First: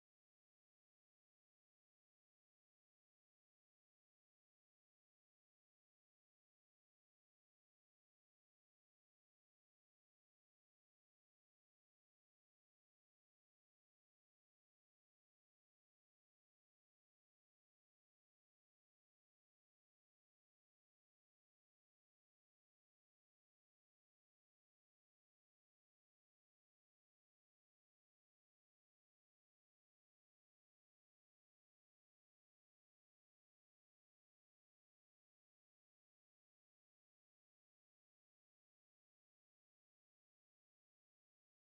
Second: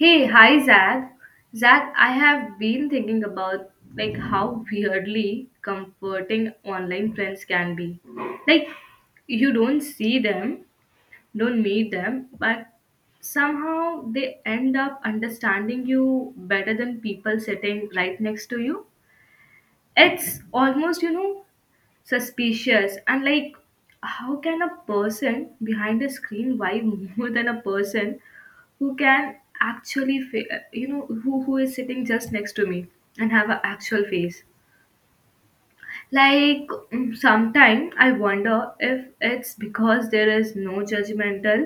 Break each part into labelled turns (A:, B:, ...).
A: Hey, hi Zach. Zach, I have been thinking about like how weirdly comforting online friends can be. Like you don't see them, don't meet them, but somehow they end up understanding you better than people sitting right next to you. It's almost, suspicious and like how can a person behind a screen why more than a person who can actually who is sitting just next to me and have an actual face like sometimes I wonder if it's because there is no judgmental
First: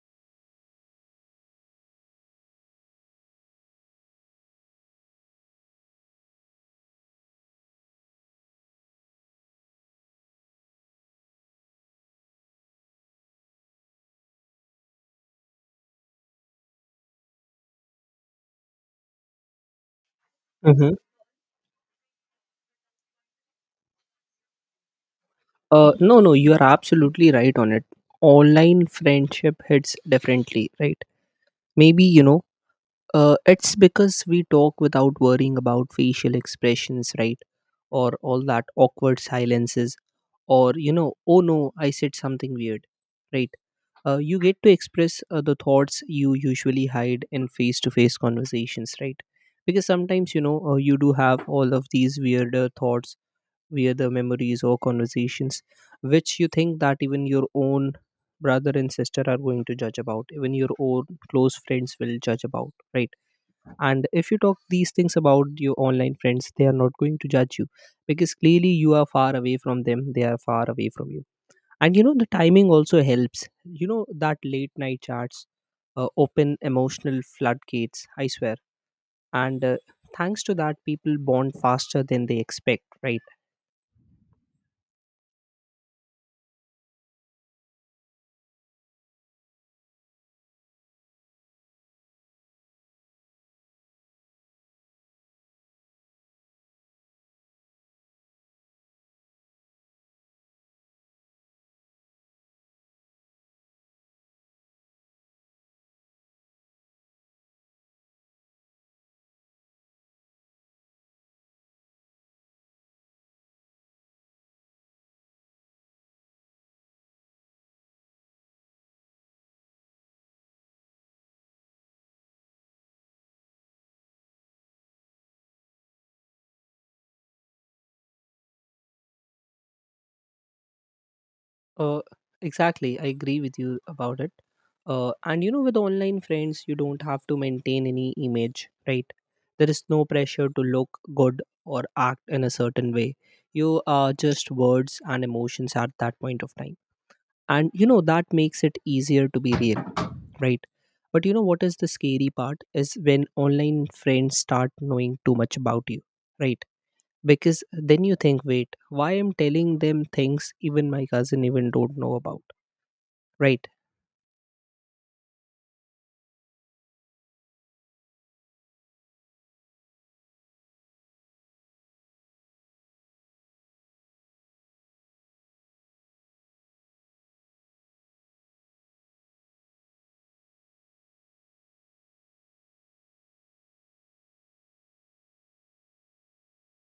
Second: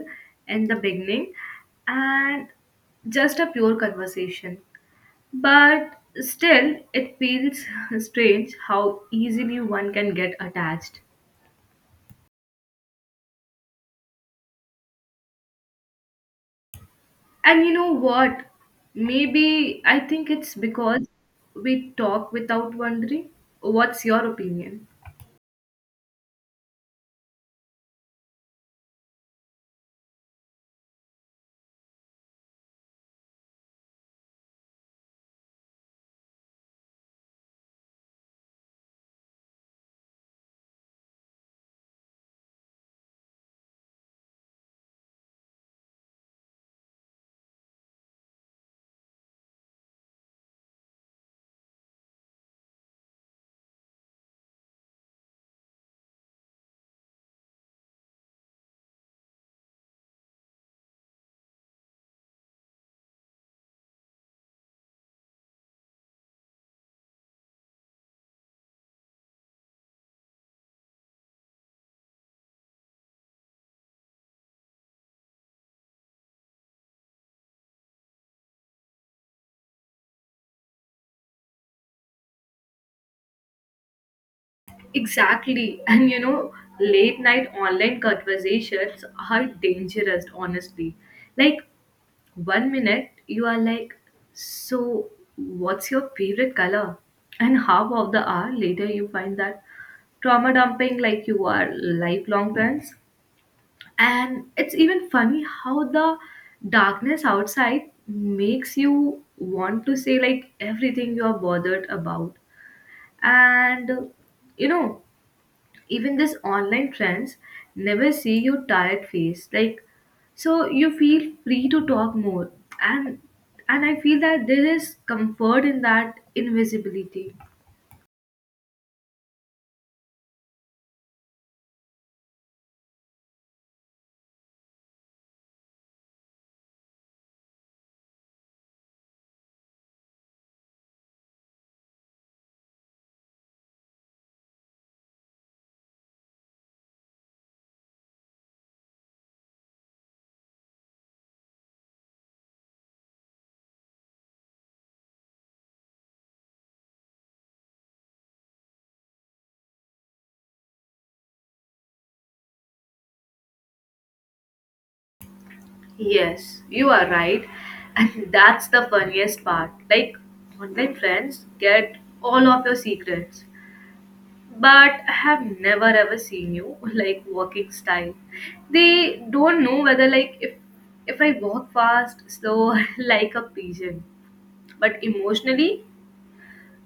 A: in the beginning and just a pure conversation, but still it feels strange how easily one can get attached. And you know what? Maybe I think it's
B: Mm-hmm.
A: because we talk without wondering. What's your opinion?
B: No, no, you are absolutely right on it. Online friendship hits differently, right? Maybe, it's because we talk without worrying about facial expressions, right? Or all that awkward silences, or oh no, I said something weird, right? You get to express the thoughts you usually hide in face to face conversations, right? Because sometimes, you do have all of these weirder thoughts where the memories or conversations which you think that even your own brother and sister are going to judge about, even your own close friends will judge about, right? And if you talk these things about your online friends, they are not going to judge you, because clearly you are far away from them, they are far away from you. And you know, the timing also helps. That late night chats open emotional floodgates, I swear. And thanks to that, people bond faster than they expect, right?
A: Exactly. And you know, late night online conversations are dangerous, honestly. Like, one minute you are like, so, what's your favorite color? And half of the hour later you find that trauma dumping like you are lifelong friends. And it's even funny how the darkness outside makes you want to say like everything you are bothered about. And uh, you know, Even this online trends never see your tired face. Like so you feel free to talk more. And and I feel that there is comfort in that invisibility.
B: Uh, exactly. I agree with you about it. And with online friends, you don't have to maintain any image, right? There is no pressure to look good or act in a certain way. You are just words and emotions at that point of time. And that makes it easier to be real, right? But you know what is the scary part, is when online friends start knowing too much about you, right? Because then you think, wait, why am telling them things even my cousin even don't know about? Right.
A: Yes, you are right. And that's the funniest part. Like, online friends get all of your secrets. But I have never ever seen you like walking style. They don't know whether like if I walk fast, slow, like a pigeon. But emotionally,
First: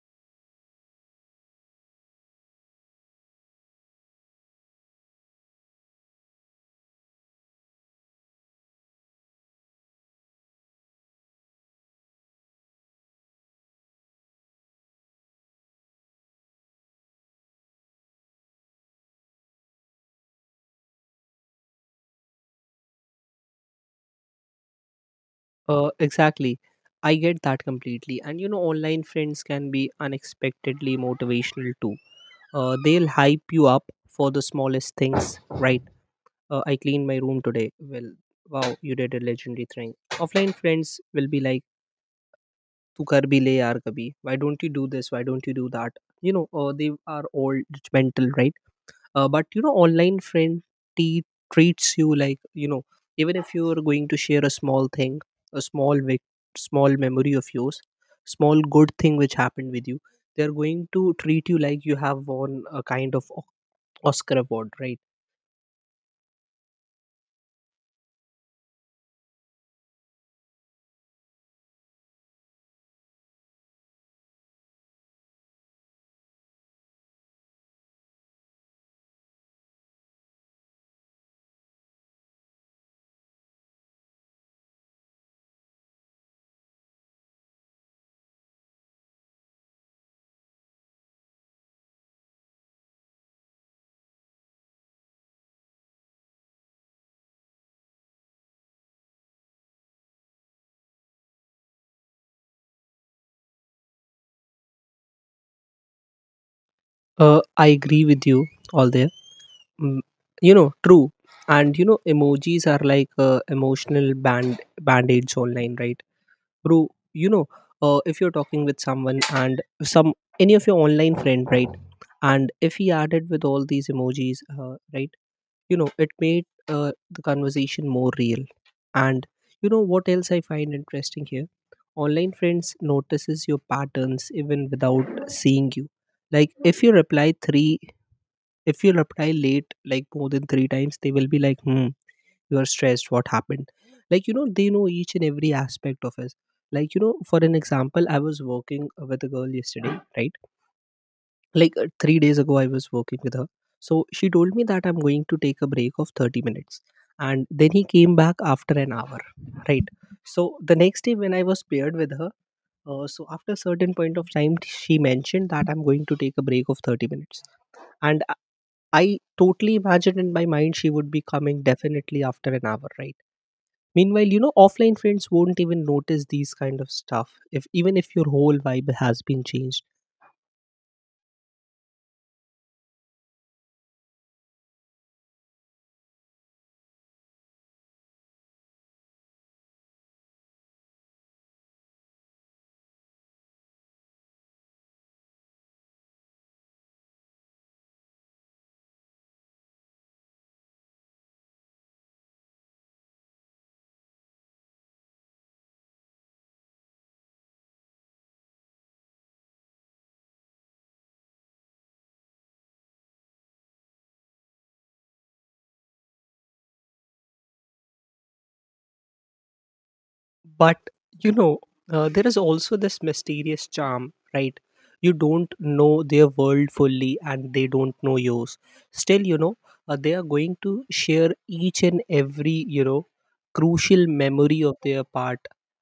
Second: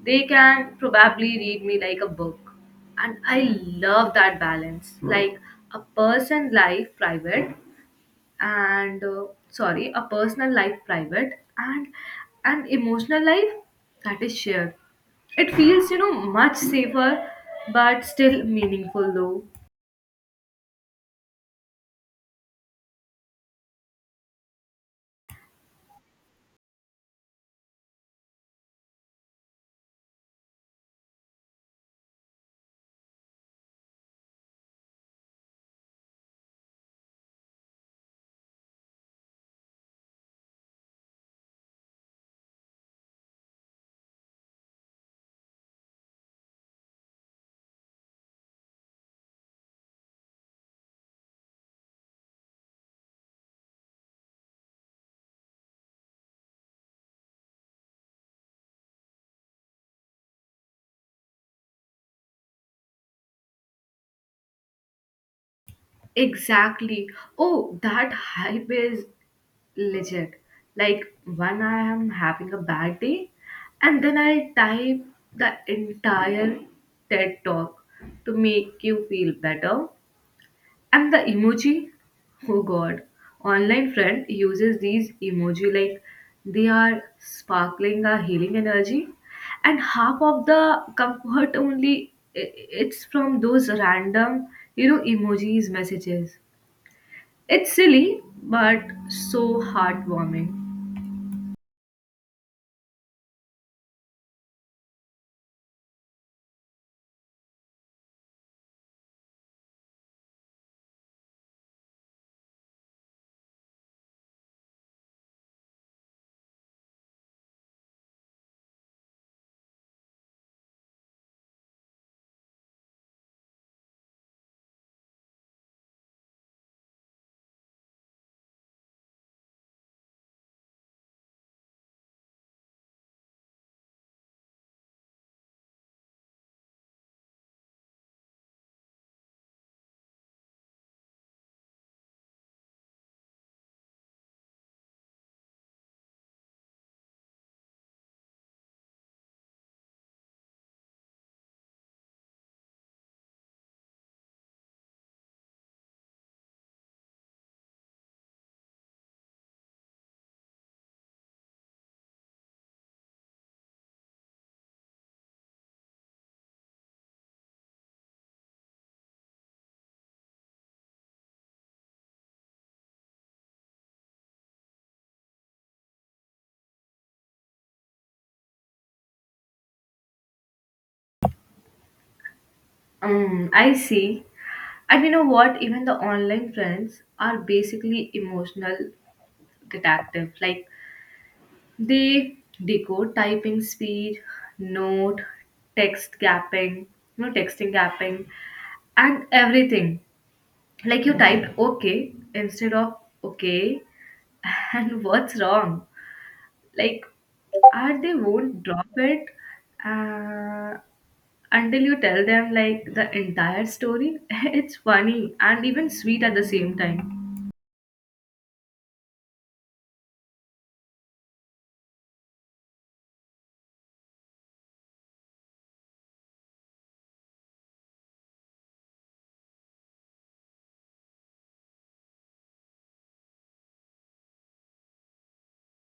A: they can probably read me like a book. And I love that balance. Like a person life private and sorry, a personal life private and an emotional life that is shared, it feels, you know, much safer but still meaningful though.
B: Exactly. I get that completely. And online friends can be unexpectedly motivational too. They'll hype you up for the smallest things, right? I cleaned my room today. Well, wow, you did a legendary thing. Offline friends will be like, "Tu kar bhi le yaar kabhi. Why don't you do this? Why don't you do that?" You know, they are all judgmental, right? But you know, online friend te- treats you like, you know, even if you are going to share a small thing, a small small memory of yours, small good thing which happened with you, they are going to treat you like you have won a kind of Oscar award, right?
A: Exactly. Oh, that hype is legit. Like when I am having a bad day and then I type the entire TED talk to make you feel better. And the emoji? Oh god. Online friend uses these emoji like they are sparkling a healing energy. And half of the comfort only it's from those random, you know, emojis messages. It's silly but so heartwarming.
B: I agree with you all there. mm, you know, true. And you know, emojis are like emotional band-aids online, right? Bro, you know, if you're talking with someone and some any of your online friend, right, and if he added with all these emojis, right, you know it made the conversation more real. And you know what else I find interesting here, online friends notices your patterns even without seeing you. Like, if you reply late, like more than three times, they will be like, hmm, you are stressed, what happened? Like, you know, they know each and every aspect of us. Like, you know, for an example, I was working with a girl yesterday, right? Like, 3 days ago I was working with her. So she told me that I'm going to take a break of 30 minutes, and then he came back after an hour, right? So the next day when I was paired with her, so after a certain point of time, she mentioned that I'm going to take a break of 30 minutes, and I totally imagined in my mind she would be coming definitely after an hour, right? Meanwhile, you know, offline friends won't even notice these kind of stuff if even if your whole vibe has been changed.
A: I see. And you know what? Even the online friends are basically emotional detective. Like they decode typing speed, note, text gapping, you know, texting gapping, and everything. Like you typed okay instead of okay, and what's wrong? Like, are they won't drop it uh, until you tell them like the entire story. It's funny and even sweet at the same time.
B: But you know, there is also this mysterious charm, right? You don't know their world fully and they don't know yours. Still, you know, they are going to share each and every, you know, crucial memory of their part,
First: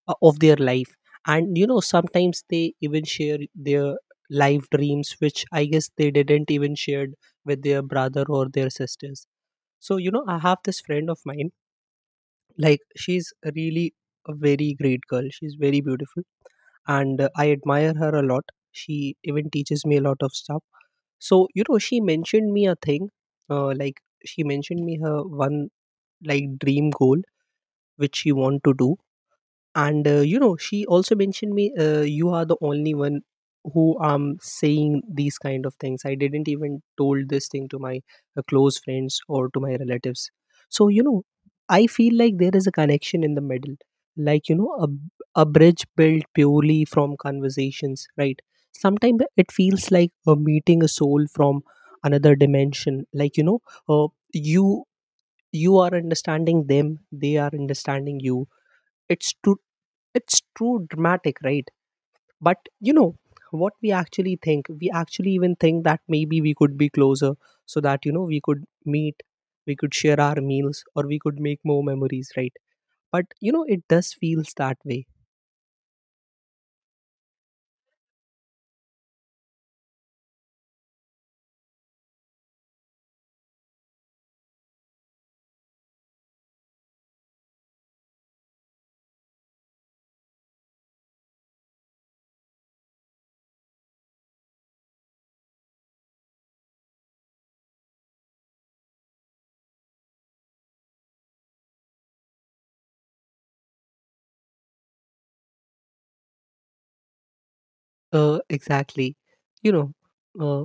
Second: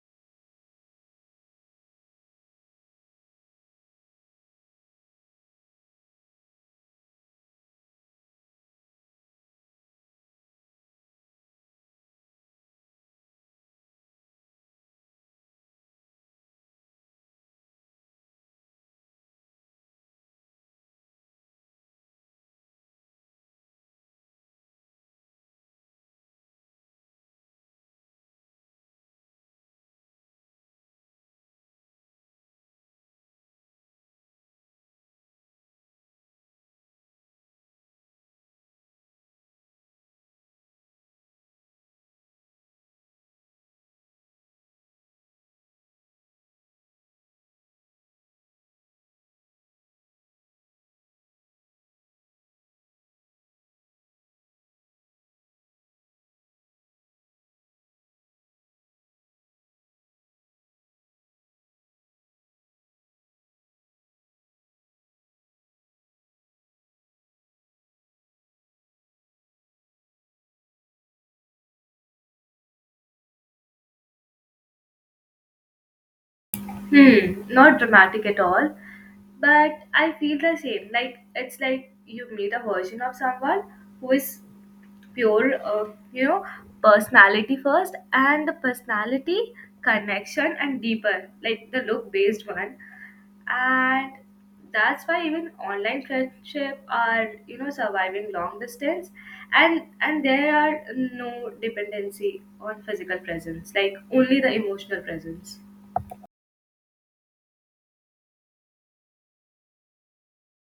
B: of their life. And you know, sometimes they even share their life dreams which I guess they didn't even shared with their brother or their sisters. So you know, I have this friend of mine. Like, she's really a very great girl, she's very beautiful, and I admire her a lot. She even teaches me a lot of stuff. So you know, she mentioned me a thing. Like, she mentioned me her one like dream goal which she want to do. And you know, she also mentioned me, you are the only one who am saying these kind of things. I didn't even told this thing to my close friends or to my relatives. So you know, I feel like there is a connection in the middle. Like, you know, a bridge built purely from conversations, right? Sometimes it feels like meeting a soul from another dimension, like, you know, uh, you you are understanding them, they are understanding you. it's to it's too dramatic, right? But you know what we actually think, we actually even think that maybe we could be closer, so that, you know, we could meet, we could share our meals, or we could make more memories, right? But you know, it does feels that way.
A: Hmm, not dramatic at all, but I feel the same. Like it's like you meet a version of someone who is pure, you know, personality first, and the personality connection and deeper, like the look based one, and that's why even online friendship are, you know, surviving long distance, and there are no dependency on physical presence, like only the emotional presence.
B: Exactly. You know, uh,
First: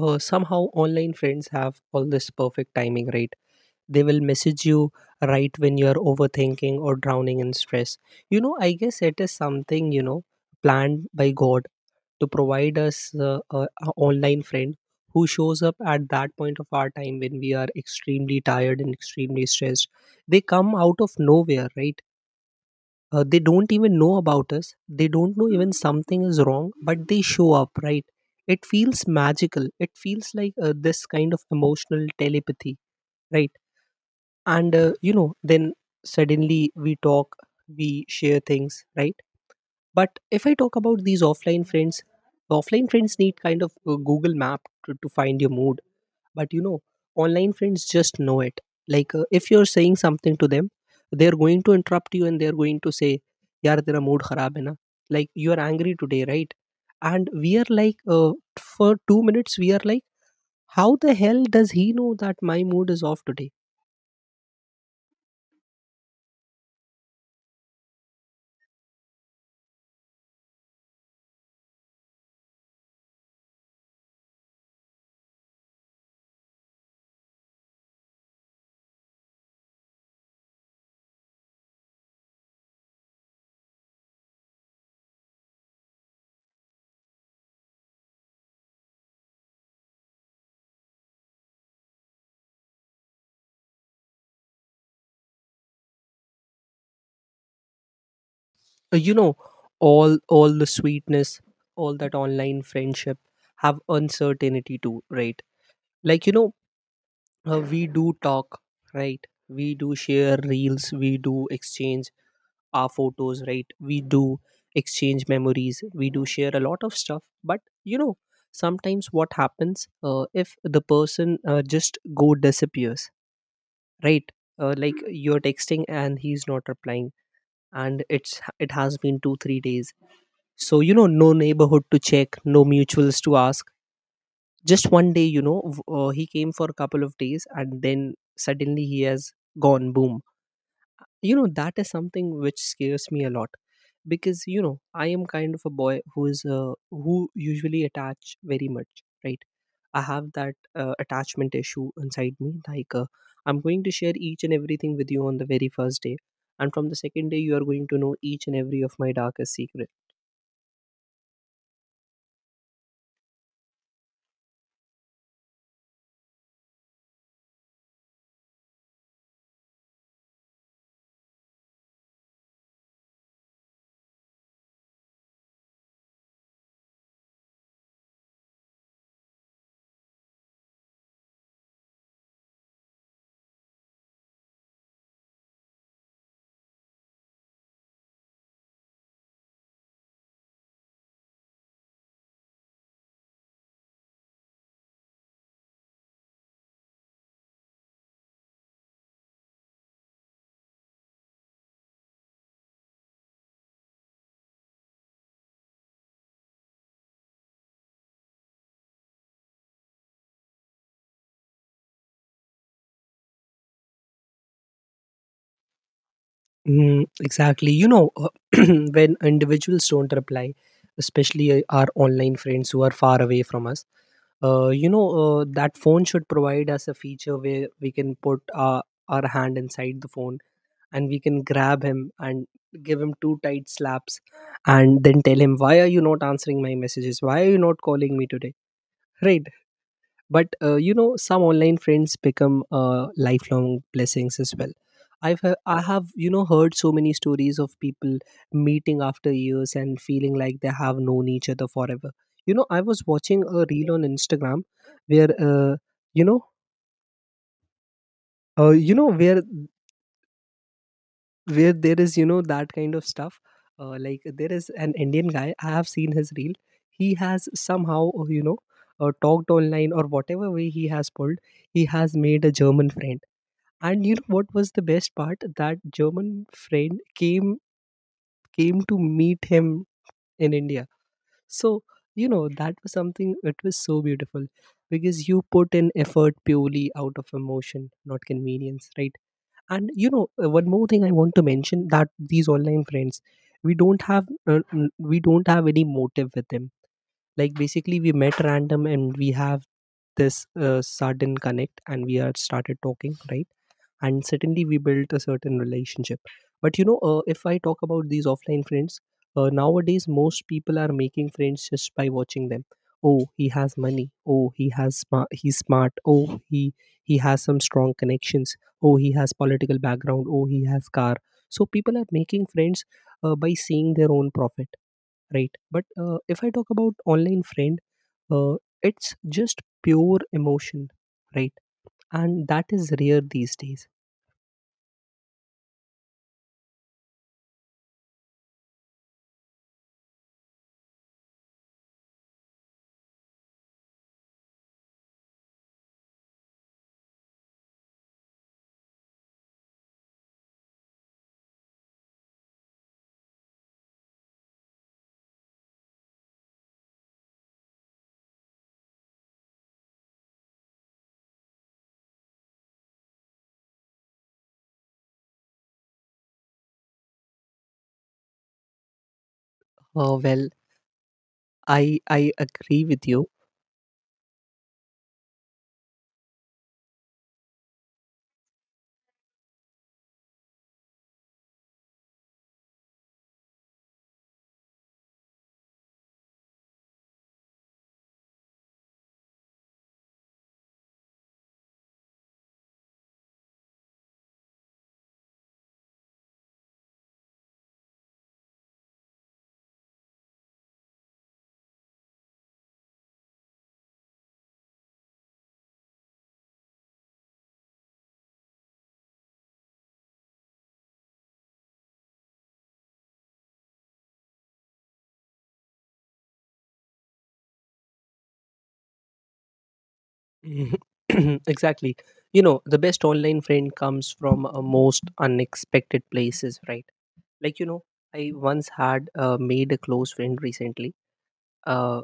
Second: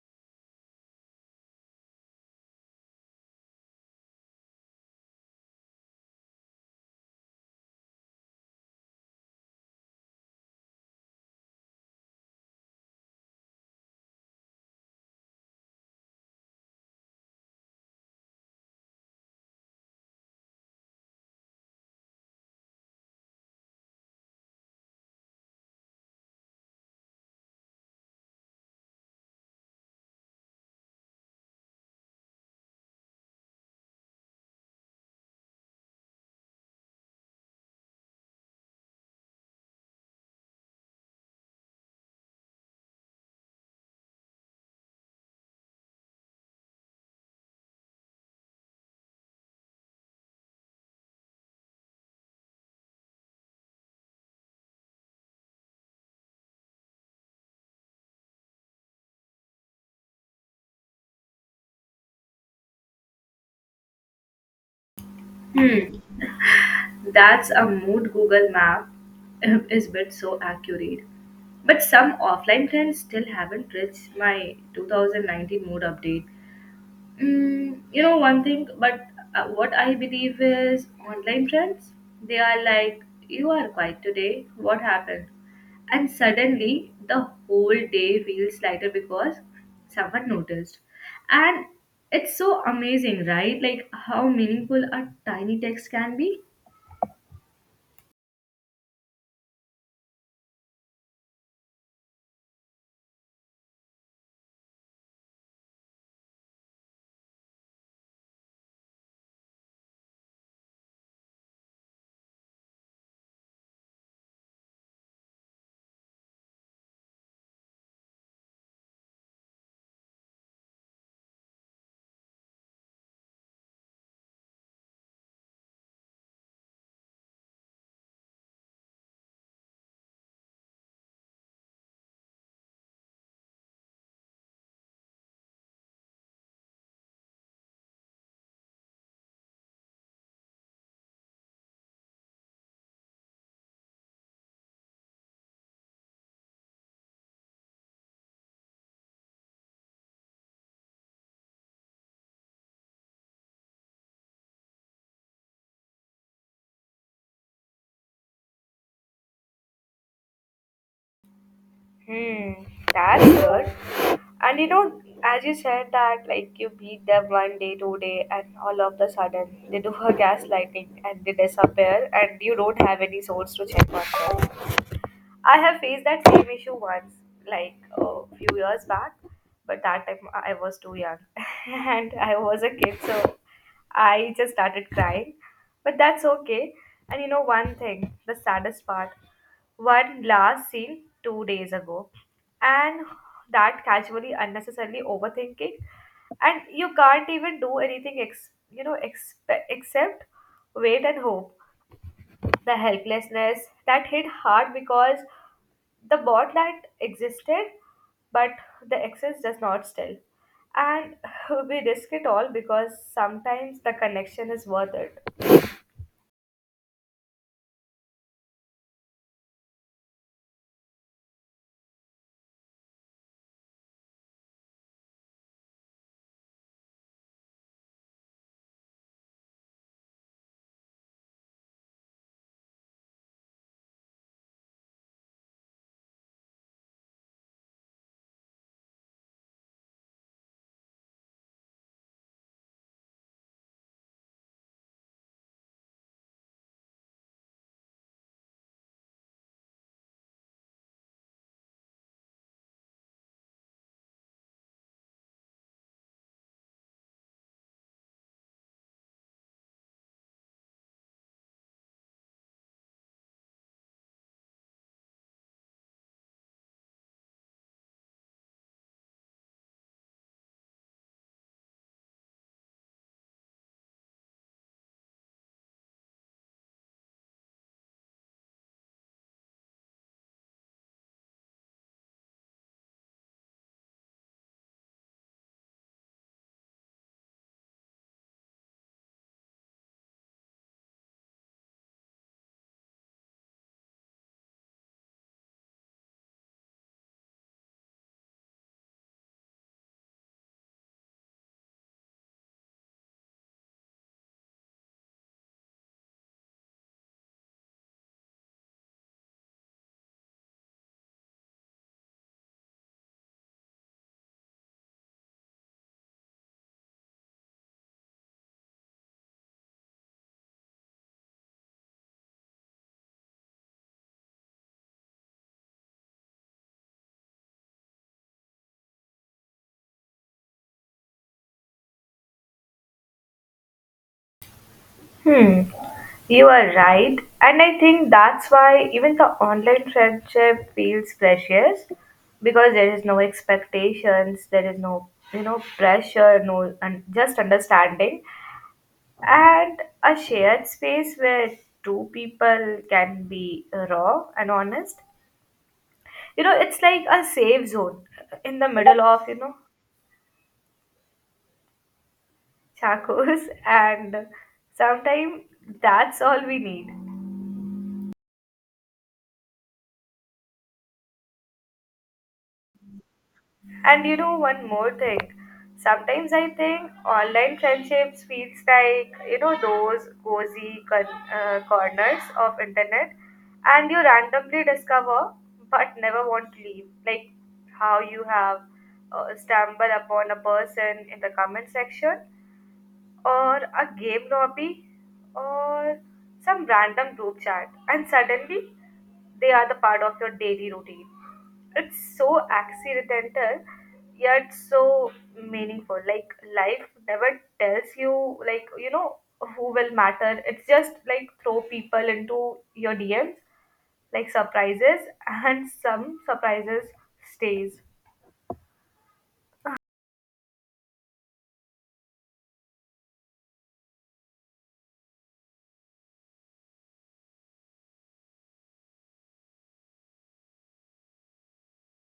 B: somehow online friends have all this perfect timing, right? They will message you right when you're overthinking or drowning in stress. You know, I guess it is something, you know, planned by God to provide us a online friend who shows up at that point of our time when we are extremely tired and extremely stressed. They come out of nowhere, right? They don't even know about us. They don't know even something is wrong, but they show up, right? It feels magical. It feels like this kind of emotional telepathy, right? And you know, then suddenly we talk, we share things, right? But if I talk about these offline friends, the offline friends need kind of a Google Map to find your mood. But you know, online friends just know it. Like, if you're saying something to them, they're going to interrupt you and they're going to say, "yaar tera mood kharab hai na," like, you are angry today, right? And we are like, for 2 minutes we are like, how the hell does he know that my mood is off today?
A: Hmm. That's a mood Google Map is but so accurate. But some offline trends still haven't reached my 2019 mood update. Mm, you know one thing, but what I believe is online trends. They are like, you are quiet today. What happened? And suddenly the whole day feels lighter because someone noticed. And it's so amazing, right? Like how meaningful a tiny text can be.
B: You know, all the sweetness, all that online friendship have uncertainty too, right? Like, you know, we do talk, right, we do share reels, we do exchange our photos, right, we do exchange memories, we do share a lot of stuff. But you know, sometimes what happens, if the person just go disappears, right? Like, you're texting and he's not replying, and it has been 2 3 days. So, you know, no neighborhood to check, no mutuals to ask. Just one day, you know, he came for a couple of days and then suddenly he has gone boom. You know, that is something which scares me a lot, because, you know, I am kind of a boy who is, who usually attach very much, right? I have that attachment issue inside me. Like, I'm going to share each and everything with you on the very first day. And from the second day, you are going to know each and every of my darkest secrets.
A: Hmm, that's good. And you know, as you said that like you beat them one day, two day, and all of the sudden they do a gaslighting and they disappear, and you don't have any source to check on them. I have faced that same issue once, like a few years back, but that time I was too young and I was a kid, so I just started crying. But that's okay. And you know, one thing, the saddest part, one last scene 2 days ago, and that casually, unnecessarily overthinking, and you can't even do anything, except wait and hope. The helplessness that hit hard because the bot that existed, but the access does not still. And we risk it all because sometimes the connection is worth it.
B: Mm, exactly. You know, when individuals don't reply, especially our online friends who are far away from us, you know, that phone should provide us a feature where we can put our hand inside the phone, and we can grab him and give him two tight slaps and then tell him, why are you not answering my messages? Why are you not calling me today? Right. But you know, some online friends become lifelong blessings as well. I have, you know, heard so many stories of people meeting after years and feeling like they have known each other forever. You know, I was watching a reel on Instagram where, you know uh, you know where where there is, that kind of stuff. Like, there is an Indian guy, I have seen his reel. He has somehow talked online or whatever way he has pulled, he has made a German friend. And you know what was the best part? That German friend came to meet him in India. So you know, that was something. It was so beautiful because you put in effort purely out of emotion, not convenience, right? And you know, one more thing I want to mention, that these online friends, we don't have any motive with them. Like, basically, we met random and we have this sudden connect and we are started talking, right? And certainly we built a certain relationship. But you know, if I talk about these offline friends, nowadays most people are making friends just by watching them. Oh, he has money. Oh, he has smart, he's smart. Oh, he has some strong connections. Oh, he has political background. Oh, he has car. So people are making friends by seeing their own profit, right? But if I talk about online friend, uh, it's just pure emotion, right? And that is rare these days.
A: Hmm, you are right. And I think that's why even the online friendship feels precious because there is no expectations, there is no, you know, pressure, no, and just understanding and a shared space where two people can be raw and honest. You know, it's like a safe zone in the middle of, you know, chacos and sometimes that's all we need.
B: Oh, well, I agree with you.
A: And you know one more thing, sometimes I think online friendships feels like, you know, those cozy corners of internet and you randomly discover but never want to leave. Like how you have stumbled upon a person in the comment section or a game lobby or some random group chat and suddenly they are the part of your daily routine. It's so accidental yet so meaningful. Like life never tells you like, you know, who will matter. It's just like throw people into your DMs like surprises, and some surprises stays.
B: Mhm. Exactly. You know, the best online friend comes from most unexpected places, right? Like, you know, I once had made a close friend recently. Uh,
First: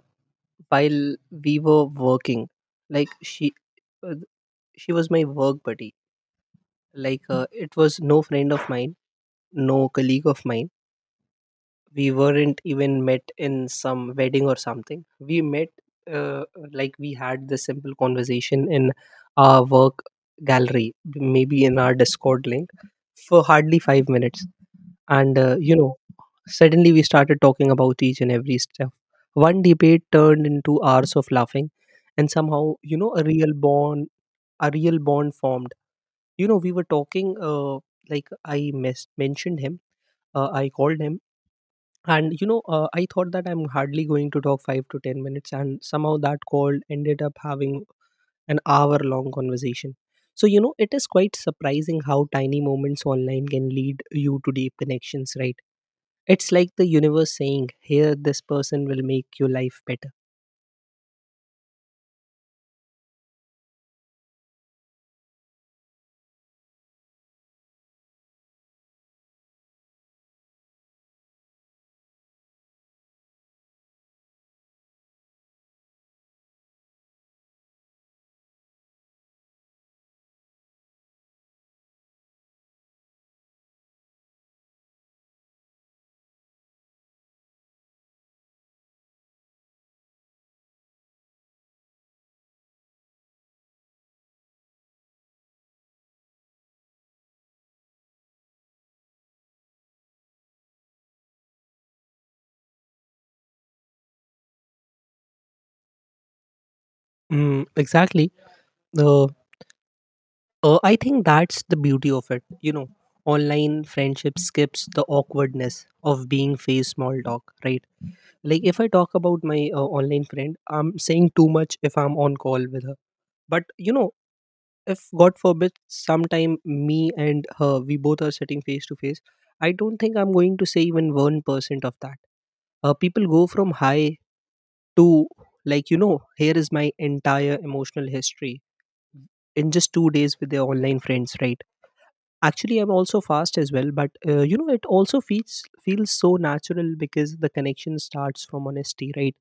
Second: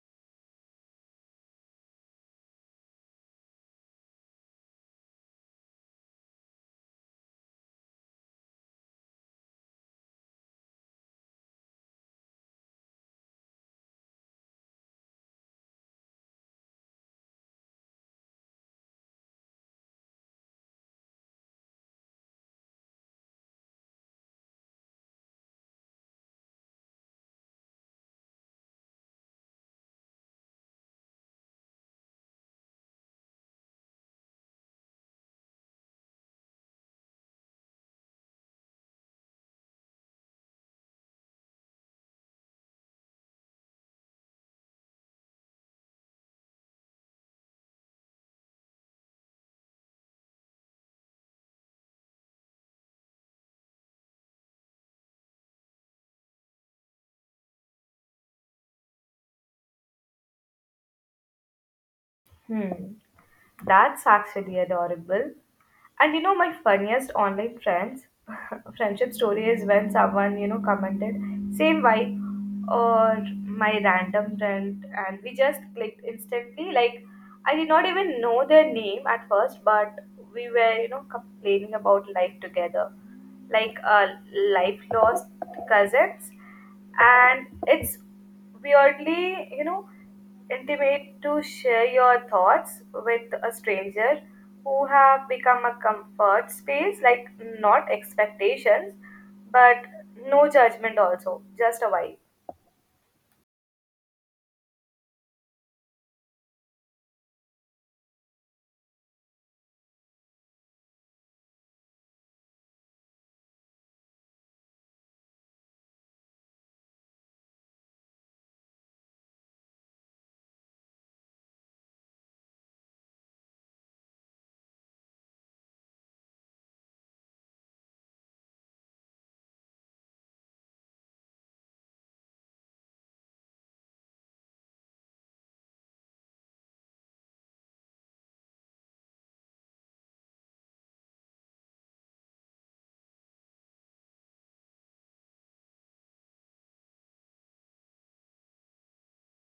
B: while we were working, like uh, she was my work buddy. Like, it was no friend of mine, no colleague of mine. We weren't even met in some wedding or something. We met uh, like we had this simple conversation in our work gallery, maybe in our discord link, for hardly 5 minutes. And you know, suddenly we started talking about each and every stuff. One debate turned into hours of laughing, and somehow, you know, a real bond, a real bond formed. You know, we were talking, like I mentioned him. I called him, and you know, I thought that I'm hardly going to talk 5 to 10 minutes, and somehow that call ended up having an hour long conversation. So you know, it is quite surprising how tiny moments online can lead you to deep connections, right? It's like the universe saying, here, this person will make your life better.
A: Hmm. That's actually adorable. And you know, my funniest online friends friendship story is when someone, you know, commented same vibe or my random friend, and we just clicked instantly. Like I did not even know their name at first, but we were, you know, complaining about life together, like life lost cousins, and it's weirdly, you know, intimate to share your thoughts with a stranger who have become a comfort space, like not expectations, but no judgment also, just a vibe.
B: Mm, exactly. uh, I think that's the beauty of it, you know. Online friendship skips the awkwardness of being face small talk, right? Like if I talk about my online friend, I'm saying too much if I'm on call with her. But you know, if God forbid sometime me and her, we both are sitting face to face, I don't think I'm going to say even 1% of that. People go from high to, like, you know, here is my entire emotional history in just 2 days with their online friends, right? Actually, I'm also fast as well, but you know, it also feels so natural because the connection starts from honesty, right?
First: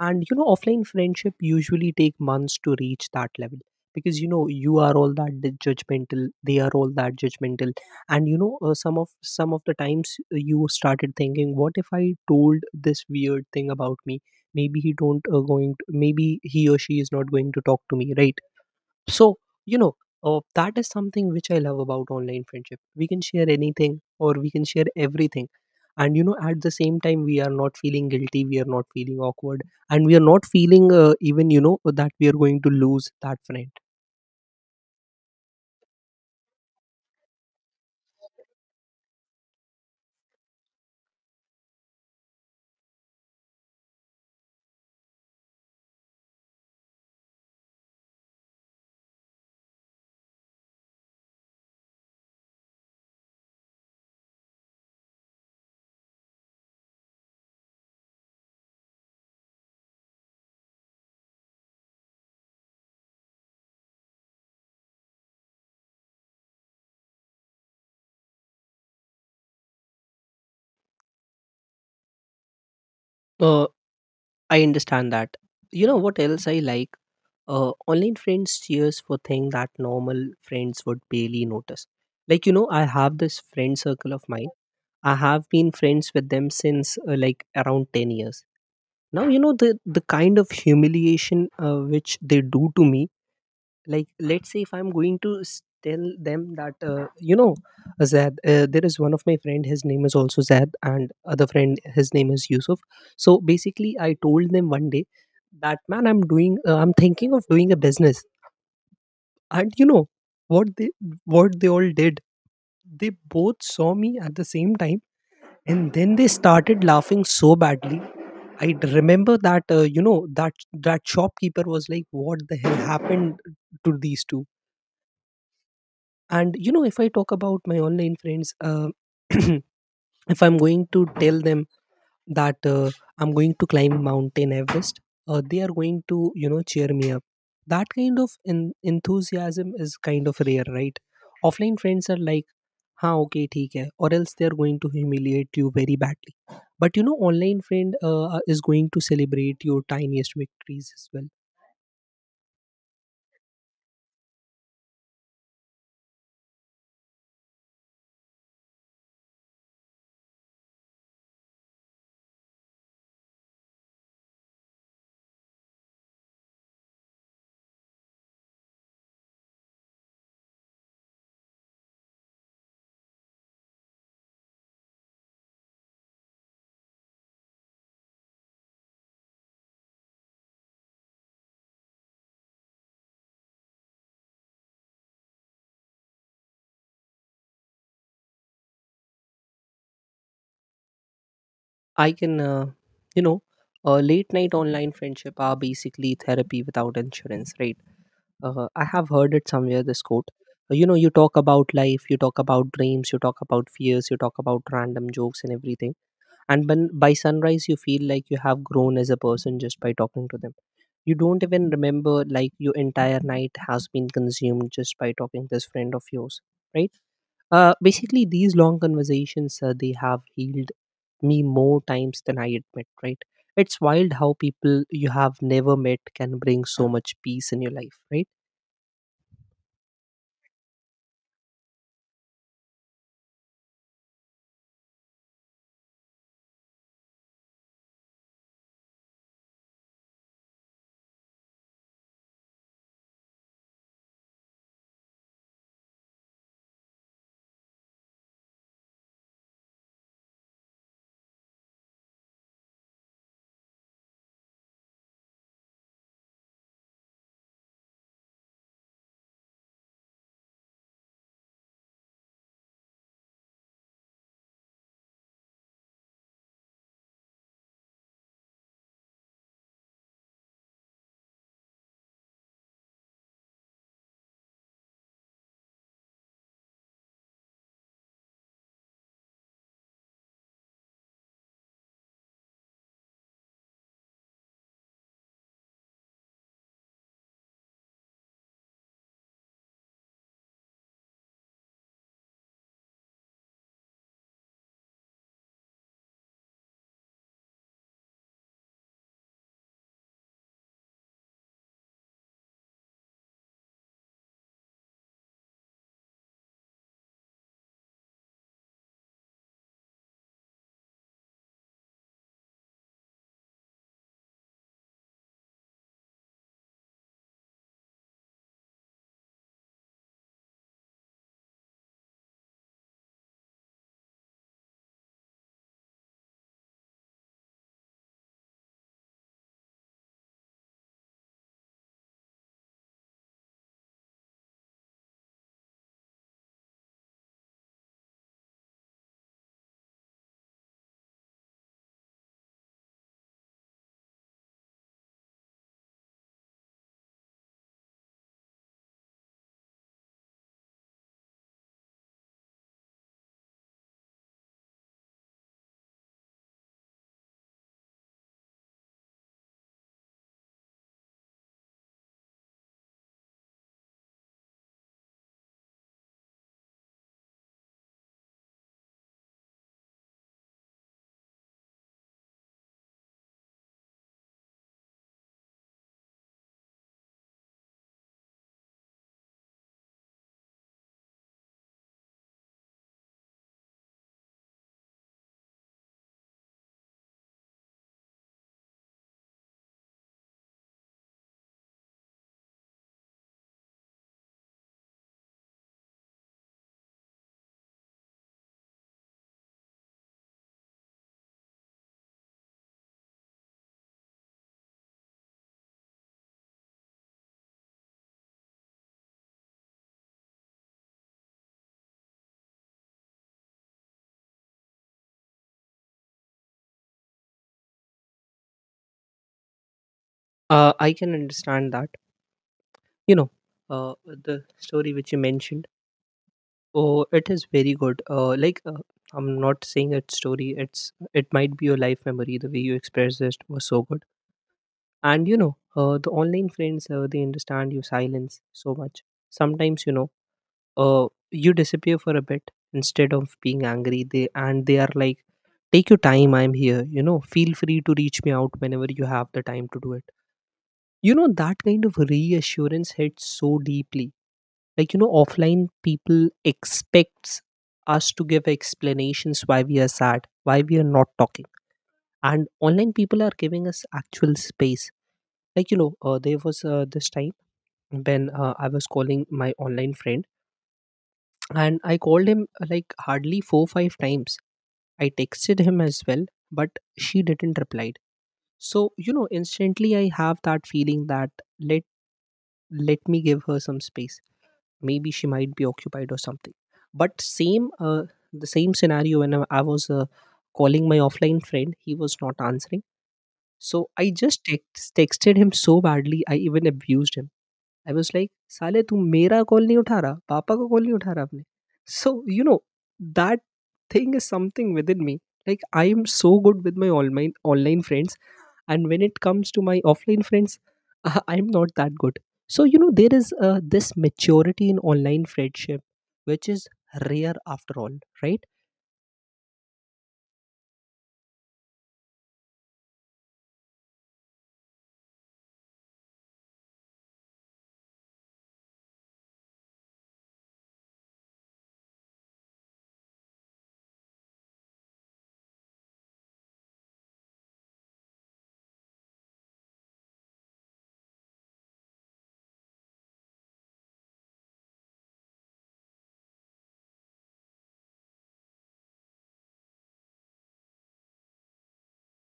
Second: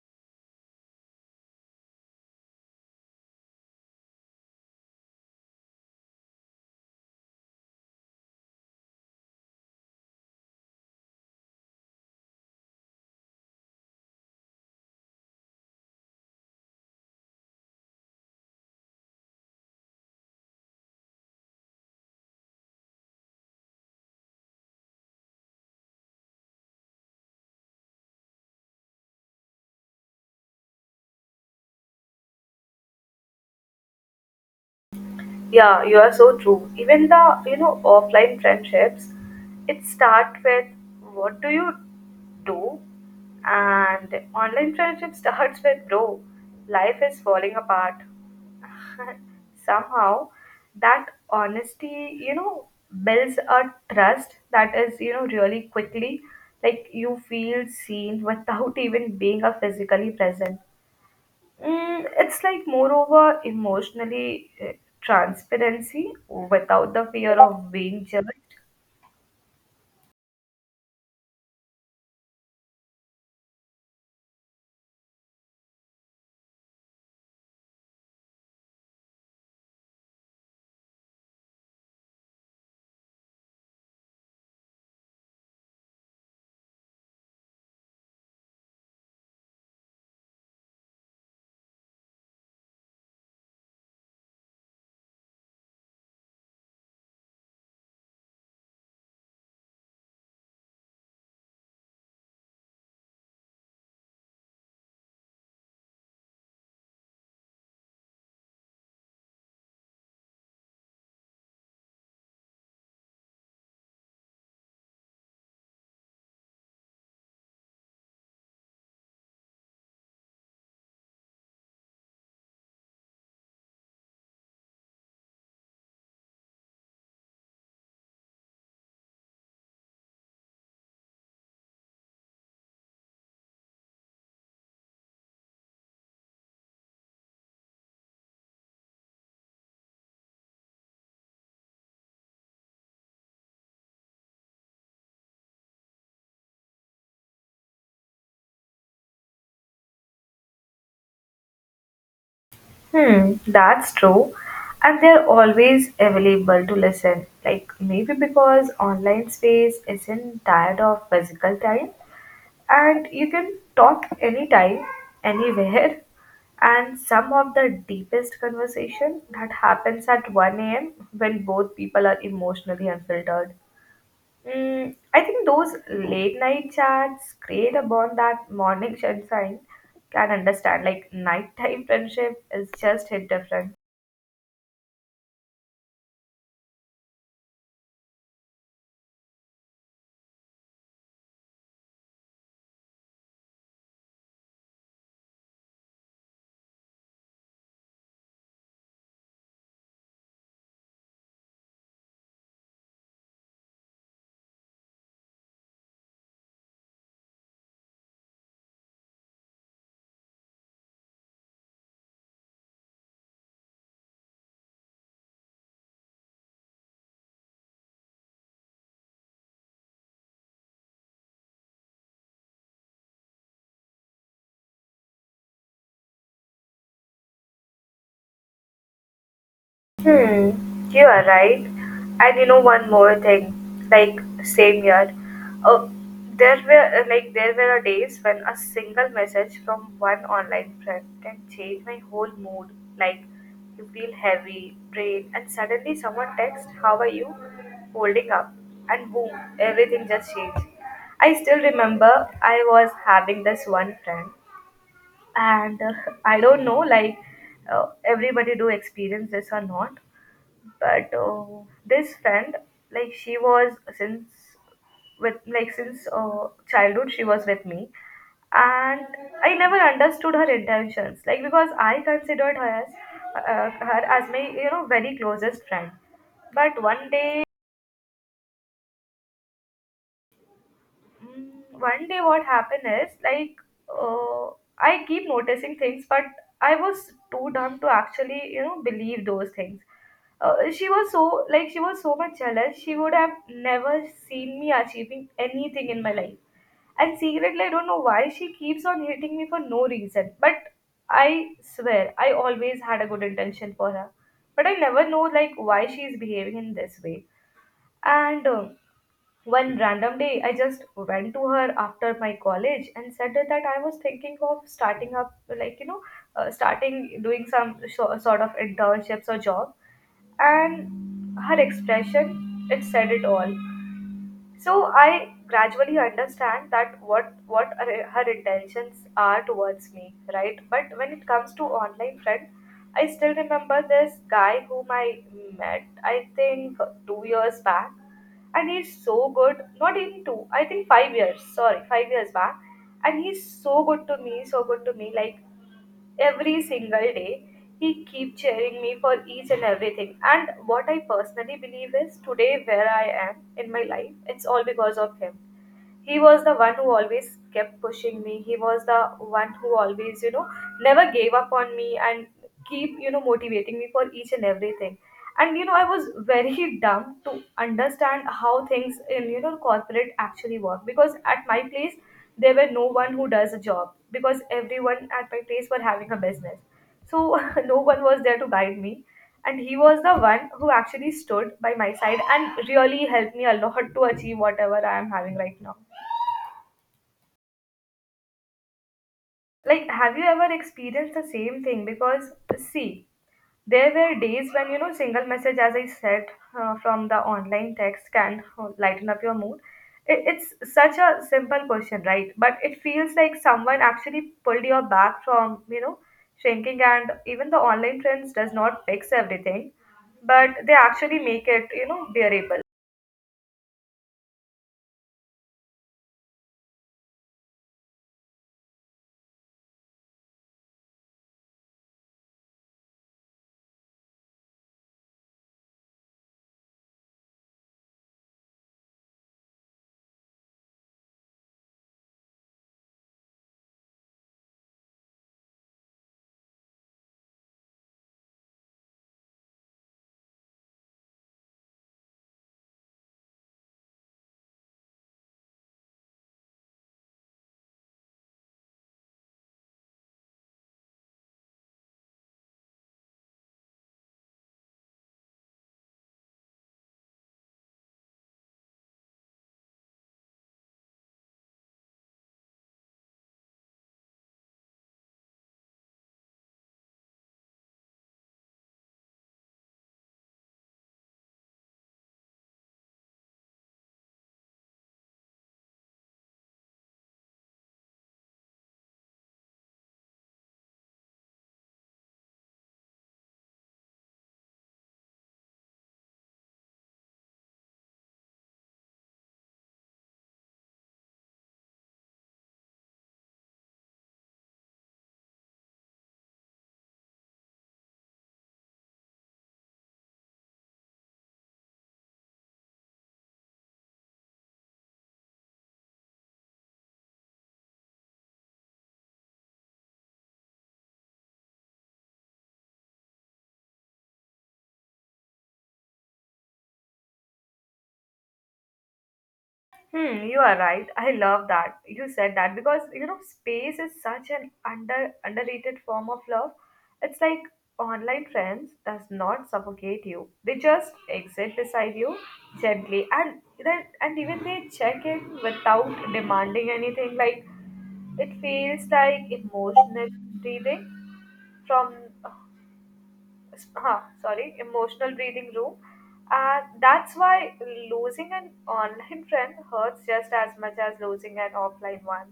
B: And you know, offline friendship usually take months to reach that level, because you know, you are all that judgmental, they are all that judgmental. And you know, some of the times, you started thinking, what if I told this weird thing about me, maybe he don't going to, maybe he or she is not going to talk to me, right? So, you know, that is something which I love about online friendship. We can share anything, or we can share everything. And, you know, at the same time, we are not feeling guilty, we are not feeling awkward, and we are not feeling even, you know, that we are going to lose that friend.
A: Yeah, you are so true. Even the, you know, offline friendships, it start with what do you do? And online friendship starts with bro, life is falling apart. Somehow that honesty, you know, builds a trust that is, you know, really quickly. Like you feel seen without even being a physically present. Mm, it's like moreover emotionally transparency without the fear of being judged.
B: Uh, I understand that. You know what else I like? Online friends cheers for things that normal friends would barely notice. Like, you know, I have this friend circle of mine. I have been friends with them since like around 10 years. Now, you know, the kind of humiliation, which they do to me, like, let's say if I'm going to tell them that, you know, Zad, there is one of my friend, his name is also Zad, and other friend, his name is Yusuf. So basically, I told them one day that, man, I'm thinking of doing a business. And you know, what they, what they all did, they both saw me at the same time, and then they started laughing so badly. I remember that, you know, that that shopkeeper was like, what the hell happened to these two?" And you know, if I talk about my online friends, if I'm going to tell them that I'm going to climb Mountain Everest. They are going to, you know, cheer me up. That kind of enthusiasm is kind of rare, right? Offline friends are like, "Ha, okay, theek hai," or else they are going to humiliate you very badly. But you know, online friend is going to celebrate your tiniest victories as well.
A: Hmm, that's true. And they're always available to listen. Like maybe because online space isn't tired of physical time and you can talk anytime, anywhere. And some of the deepest conversation that happens at 1 a.m when both people are emotionally unfiltered. Mm, I think those late night chats create a bond that morning sunshine can understand, like nighttime friendship is just hit different.
B: I can, uh, you know, late night online friendship are basically therapy without insurance, right? I have heard it somewhere, this quote. You know, you talk about life, you talk about dreams, you talk about fears, you talk about random jokes, and everything. And when by sunrise, you feel like you have grown as a person just by talking to them. You don't even remember like your entire night has been consumed just by talking to this friend of yours, right? Basically, these long conversations, they have healed me more times than I admit, right? It's wild how people you have never met can bring so much peace in your life, right?
A: Hmm, you are right. And you know one more thing, like same year, uh, there were there were days when a single message from one online friend can change my whole mood. Like you feel heavy, drained, and suddenly someone texts, "How are you? Holding up?" And boom, everything just changed. I still remember I was having this one friend, and I don't know like uh, everybody do experience this or not, but this friend, like she was since, with, like since childhood she was with me, and I never understood her intentions like because I considered her as my, you know, very closest friend. But one day, Mm, one day what happened is like, uh, I keep noticing things but I was too dumb to actually, you know, believe those things. She was so, like she was so much jealous, she would have never seen me achieving anything in my life. And secretly I don't know why she keeps on hitting me for no reason, but I swear I always had a good intention for her, but I never know like why she is behaving in this way. And One random day, I just went to her after my college and said that I was thinking of starting up, like, you know, starting doing some sort of internships or job. And her expression, it said it all. So I gradually understand that what are her intentions are towards me, right? But when it comes to online friend, I still remember this guy whom I met, I think 2 years back, and he's so good. Not in two, I think 5 years. Sorry, 5 years back, and he's so good to me, so good to me. Like every single day, he keep cheering me for each and everything. And what I personally believe is today, where I am in my life, it's all because of him. He was the one who always kept pushing me, he was the one who always, you know, never gave up on me and keep, you know, motivating me for each and everything. And you know I was very dumb to understand how things in, you know, corporate actually work, because at my place there were no one who does a job because everyone at my place were having a business. So no one was there to guide me, and he was the one who actually stood by my side and really helped me a lot to achieve whatever I am having right now. Like have you ever experienced the same thing? Because see, there were days when, you know, single message as I said, from the online text can lighten up your mood. It's such a simple question, right, but it feels like someone actually pulled your back from, you know, shrinking. And even the online trends does not fix everything, but they actually make it, you know, bearable.
B: I can understand that. You know, the story which you mentioned. Oh, it is very good. Like, I'm not saying it's story. It might be your life memory. The way you expressed it was so good. And you know, the online friends, they understand your silence so much. Sometimes, you know, you disappear for a bit, instead of being angry, they are like, take your time, I'm here, you know, feel free to reach me out whenever you have the time to do it. You know, that kind of reassurance hits so deeply. Like, you know, offline people expects us to give explanations why we are sad, why we are not talking, and online people are giving us actual space. Like, you know, there was this time when I was calling my online friend, and I called him, like hardly 4, 5 times. I texted him as well, but she didn't reply. So you know, instantly I have that feeling that, let let me give her some space. Maybe she might be occupied or something. But same the same scenario when I was calling my offline friend, he was not answering. So I just texted him so badly. I even abused him. I was like साले तू मेरा call नहीं उठा रहा, पापा का call नहीं उठा रहा आपने। So you know that thing is something within me like I am so good with my online friends. And when it comes to my offline friends, I'm not that good. So you know, there is this maturity in online friendship which is rare after all, right?
A: Hmm, you are right. I love that you said that because you know space is such an under underrated form of love. It's like online friends does not suffocate you. They just exit beside you gently, and then and even they check in without demanding anything. Like it feels like emotional breathing from sorry, emotional breathing room. And that's why losing an online friend hurts just as much as losing an offline one.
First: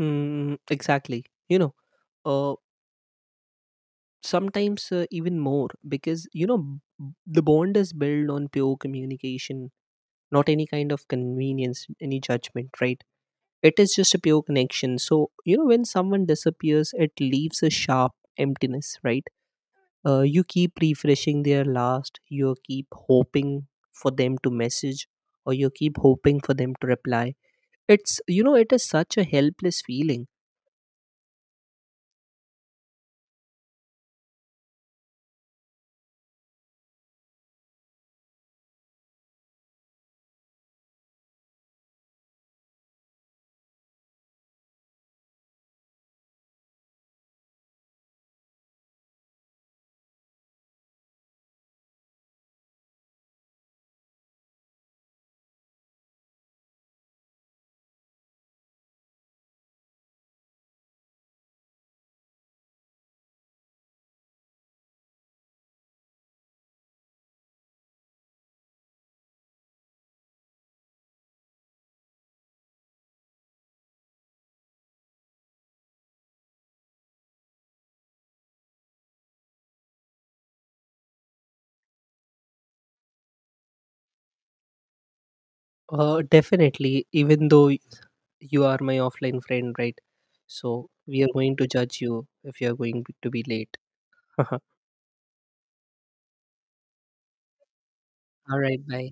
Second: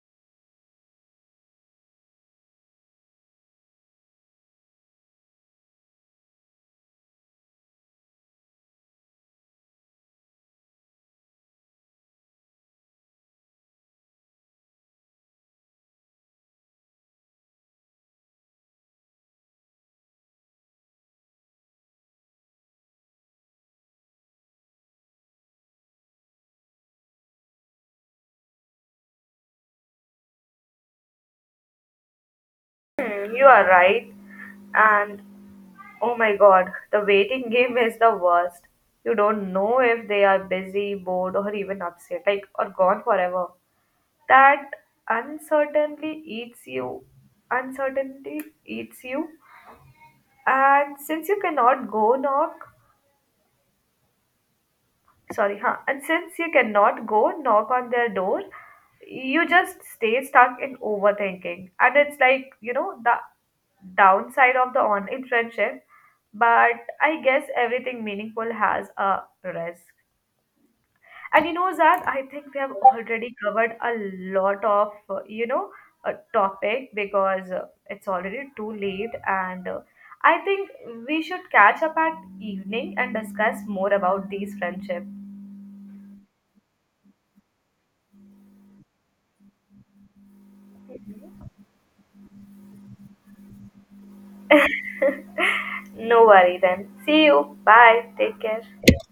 B: Mm, exactly. You know, uh, sometimes even more, because you know, the bond is built on pure communication, not any kind of convenience, any judgment, right? It is just a pure connection. So you know, when someone disappears, it leaves a sharp emptiness, right? You keep refreshing their last, you keep hoping for them to message, or you keep hoping for them to reply. It's You know, it is such a helpless feeling.
A: Hmm, you are right. And oh my god, the waiting game is the worst. You don't know if they are busy, bored, or even upset, like, or gone forever. That uncertainty eats you. Uncertainty eats you. And since you cannot go knock, sorry, and since you cannot go knock on their door, you just stay stuck in overthinking, and it's like, you know, the downside of the online friendship. But I guess everything meaningful has a risk. And you know that I think we have already covered a lot of, you know, a topic because it's already too late, and I think we should catch up at evening and discuss more about these friendship.
B: Definitely, even though you are my offline friend, right? So we are going to judge you if you are going to be late.
A: No worry then. See you. Bye. Take
B: All right,
A: care.
B: bye.